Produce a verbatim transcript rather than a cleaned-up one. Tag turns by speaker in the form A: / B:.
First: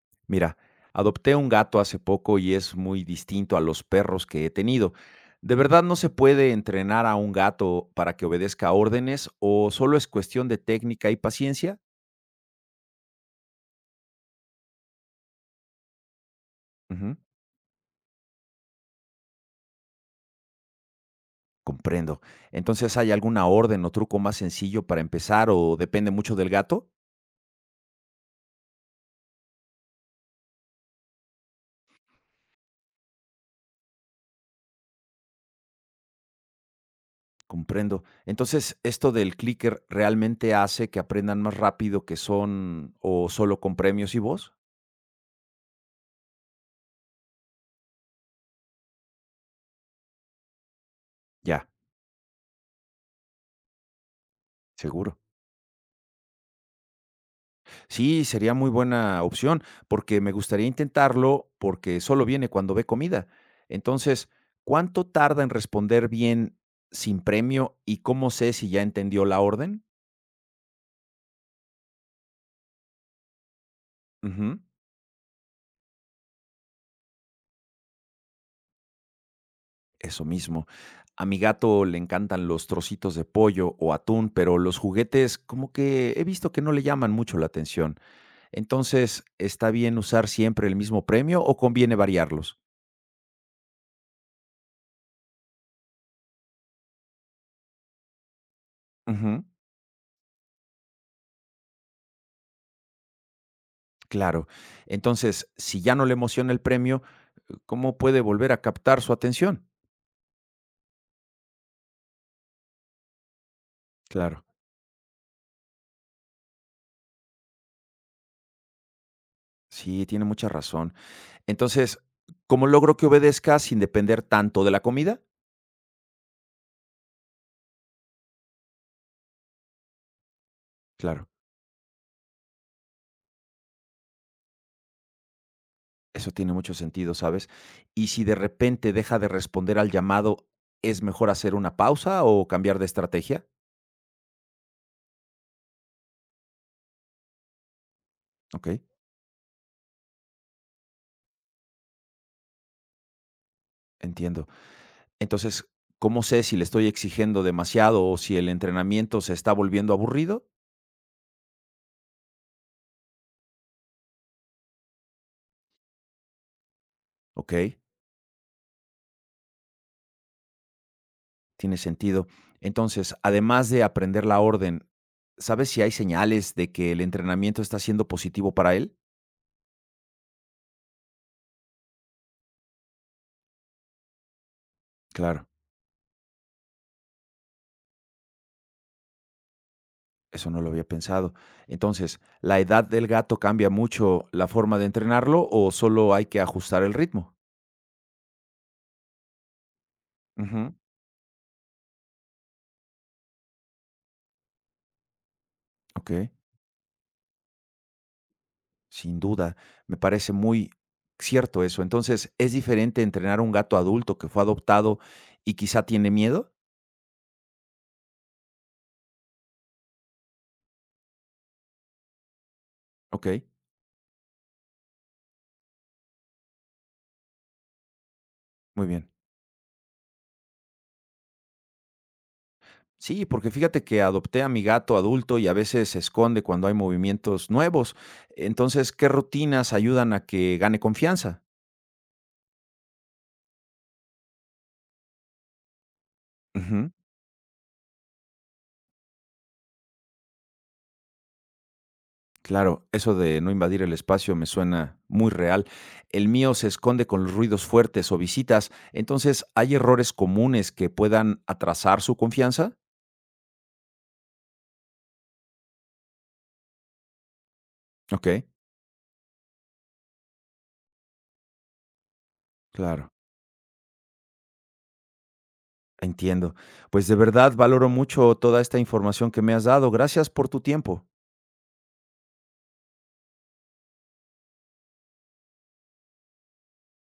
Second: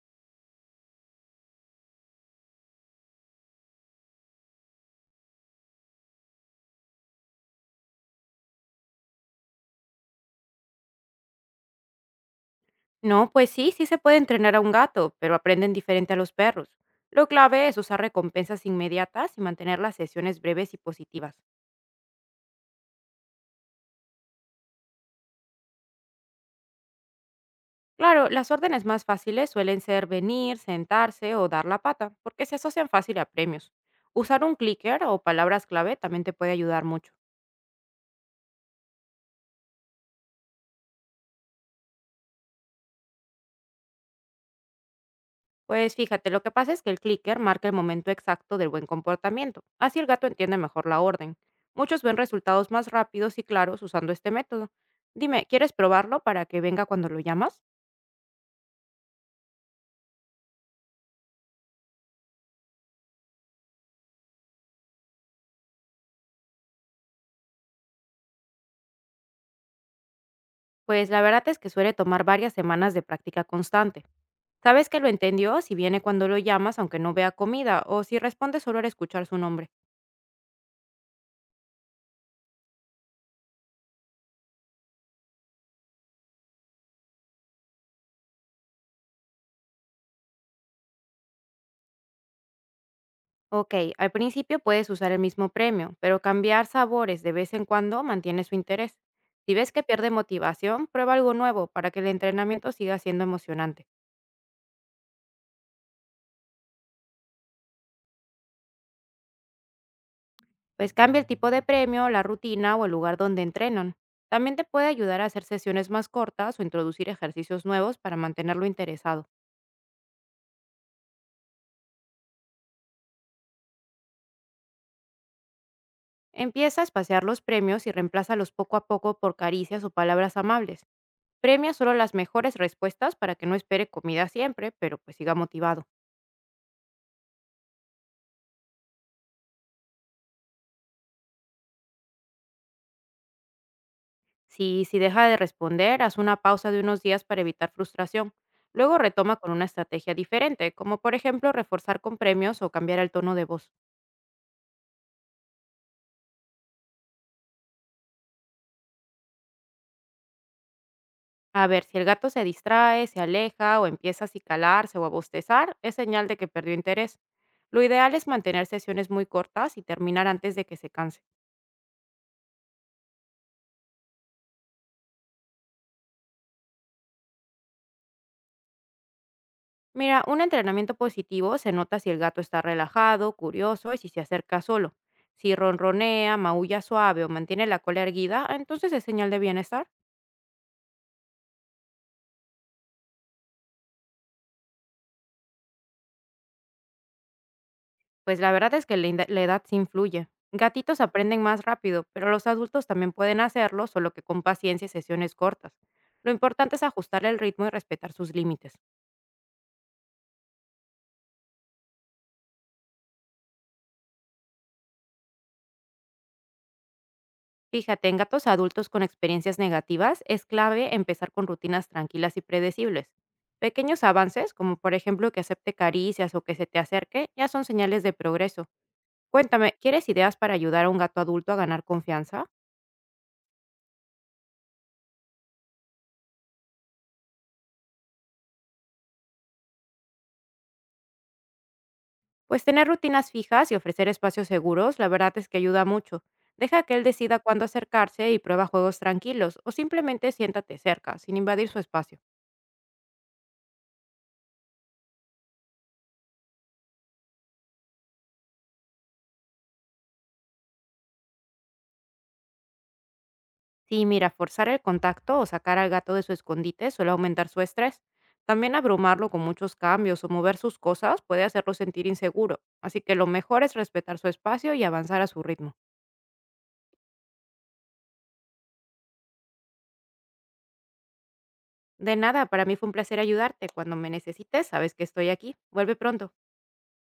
A: Mira, adopté un gato hace poco y es muy distinto a los perros que he tenido. ¿De verdad no se puede entrenar a un gato para que obedezca órdenes o solo es cuestión de técnica y paciencia?
B: No, pues sí, sí se puede entrenar a un gato, pero aprenden diferente a los perros.
A: Ujú.
B: Lo clave es usar recompensas inmediatas y mantener las sesiones breves y positivas.
A: Comprendo. Entonces, ¿hay alguna orden o truco más sencillo para empezar o depende mucho del gato?
B: Claro, las órdenes más fáciles suelen ser venir, sentarse o dar la pata, porque se asocian fácil a premios. Usar un clicker o palabras clave también te puede ayudar mucho.
A: Comprendo. Entonces, ¿esto del clicker realmente hace que aprendan más rápido que son o solo con premios y voz?
B: Pues fíjate, lo que pasa es que el clicker marca el momento exacto del buen comportamiento, así el gato entiende mejor la orden.
A: Ya,
B: Muchos ven resultados más rápidos y claros usando este método.
A: seguro.
B: Dime, ¿quieres probarlo para que venga cuando lo llamas?
A: Sí, sería muy buena opción, porque me gustaría intentarlo, porque solo viene cuando ve comida. Entonces, ¿cuánto tarda en responder bien sin premio y cómo sé si ya entendió la orden?
B: Pues la verdad es que suele tomar varias semanas de práctica constante.
A: Ujú,
B: Sabes que lo entendió si viene cuando lo llamas aunque no vea comida o si responde solo al escuchar su nombre.
A: eso mismo. A mi gato le encantan los trocitos de pollo o atún, pero los juguetes como que he visto que no le llaman mucho la atención. Entonces, ¿está bien usar siempre el mismo premio o conviene variarlos?
B: Ok, al principio puedes usar el mismo premio, pero cambiar sabores de vez en cuando mantiene su interés.
A: Ujú,
B: Si ves que pierde motivación, prueba algo nuevo para que el entrenamiento siga siendo emocionante.
A: claro. Entonces, si ya no le emociona el premio, ¿cómo puede volver a captar su atención?
B: Pues cambia el tipo de premio, la rutina o el lugar donde entrenan.
A: Claro.
B: También te puede ayudar a hacer sesiones más cortas o introducir ejercicios nuevos para mantenerlo interesado.
A: Sí, tiene mucha razón. Entonces, ¿cómo logro que obedezca sin depender tanto de la comida?
B: Empieza a espaciar los premios y reemplázalos poco a poco por caricias o palabras amables.
A: Claro.
B: Premia solo las mejores respuestas para que no espere comida siempre, pero pues siga motivado.
A: Eso tiene mucho sentido, ¿sabes? Y si de repente deja de responder al llamado, ¿es mejor hacer una pausa o cambiar de estrategia?
B: Si, si deja de responder, haz una pausa de unos días para evitar frustración.
A: Ok.
B: Luego retoma con una estrategia diferente, como por ejemplo reforzar con premios o cambiar el tono de voz.
A: Entiendo. Entonces, ¿cómo sé si le estoy exigiendo demasiado o si el entrenamiento se está volviendo aburrido?
B: A ver, si el gato se distrae, se aleja o empieza a acicalarse o a bostezar, es señal de que perdió interés.
A: Ok.
B: Lo ideal es mantener sesiones muy cortas y terminar antes de que se canse.
A: Tiene sentido. Entonces, además de aprender la orden, ¿sabes si hay señales de que el entrenamiento está siendo positivo para él?
B: Mira, un entrenamiento positivo se nota si el gato está relajado, curioso y si se acerca solo.
A: Claro.
B: Si ronronea, maulla suave o mantiene la cola erguida, entonces es señal de bienestar.
A: Eso no lo había pensado. Entonces, ¿la edad del gato cambia mucho la forma de entrenarlo o solo hay que ajustar el ritmo?
B: Pues la verdad es que la, inda- la edad sí influye.
A: Ujú.
B: Gatitos aprenden más rápido, pero los adultos también pueden hacerlo, solo que con paciencia y sesiones cortas.
A: Ok,
B: Lo importante es ajustar el ritmo y respetar sus límites.
A: sin duda. Me parece muy cierto eso. Entonces, ¿es diferente entrenar a un gato adulto que fue adoptado y quizá tiene miedo?
B: Fíjate, en gatos adultos con experiencias negativas es clave empezar con rutinas tranquilas y predecibles.
A: Ok,
B: Pequeños avances, como por ejemplo que acepte caricias o que se te acerque, ya son señales de progreso.
A: muy bien.
B: Cuéntame, ¿quieres ideas para ayudar a un gato adulto a ganar confianza?
A: Sí, porque fíjate que adopté a mi gato adulto y a veces se esconde cuando hay movimientos nuevos. Entonces, ¿qué rutinas ayudan a que gane confianza?
B: Pues tener rutinas fijas y ofrecer espacios seguros, la verdad es que ayuda mucho. Deja
A: Ujú,
B: que él decida cuándo acercarse y prueba juegos tranquilos o simplemente siéntate cerca, sin invadir su espacio.
A: claro, eso de no invadir el espacio me suena muy real. El mío se esconde con los ruidos fuertes o visitas. Entonces, ¿hay errores comunes que puedan atrasar su confianza?
B: Sí, mira, forzar el contacto o sacar al gato de su escondite suele aumentar su estrés.
A: Ok,
B: También abrumarlo con muchos cambios o mover sus cosas puede hacerlo sentir inseguro, así
A: claro,
B: que lo mejor es respetar su espacio y avanzar a su ritmo.
A: entiendo. Pues de verdad valoro mucho toda esta información que me has dado. Gracias por tu tiempo.
B: De nada, para mí fue un placer ayudarte. Cuando me necesites, sabes que estoy aquí. Vuelve pronto.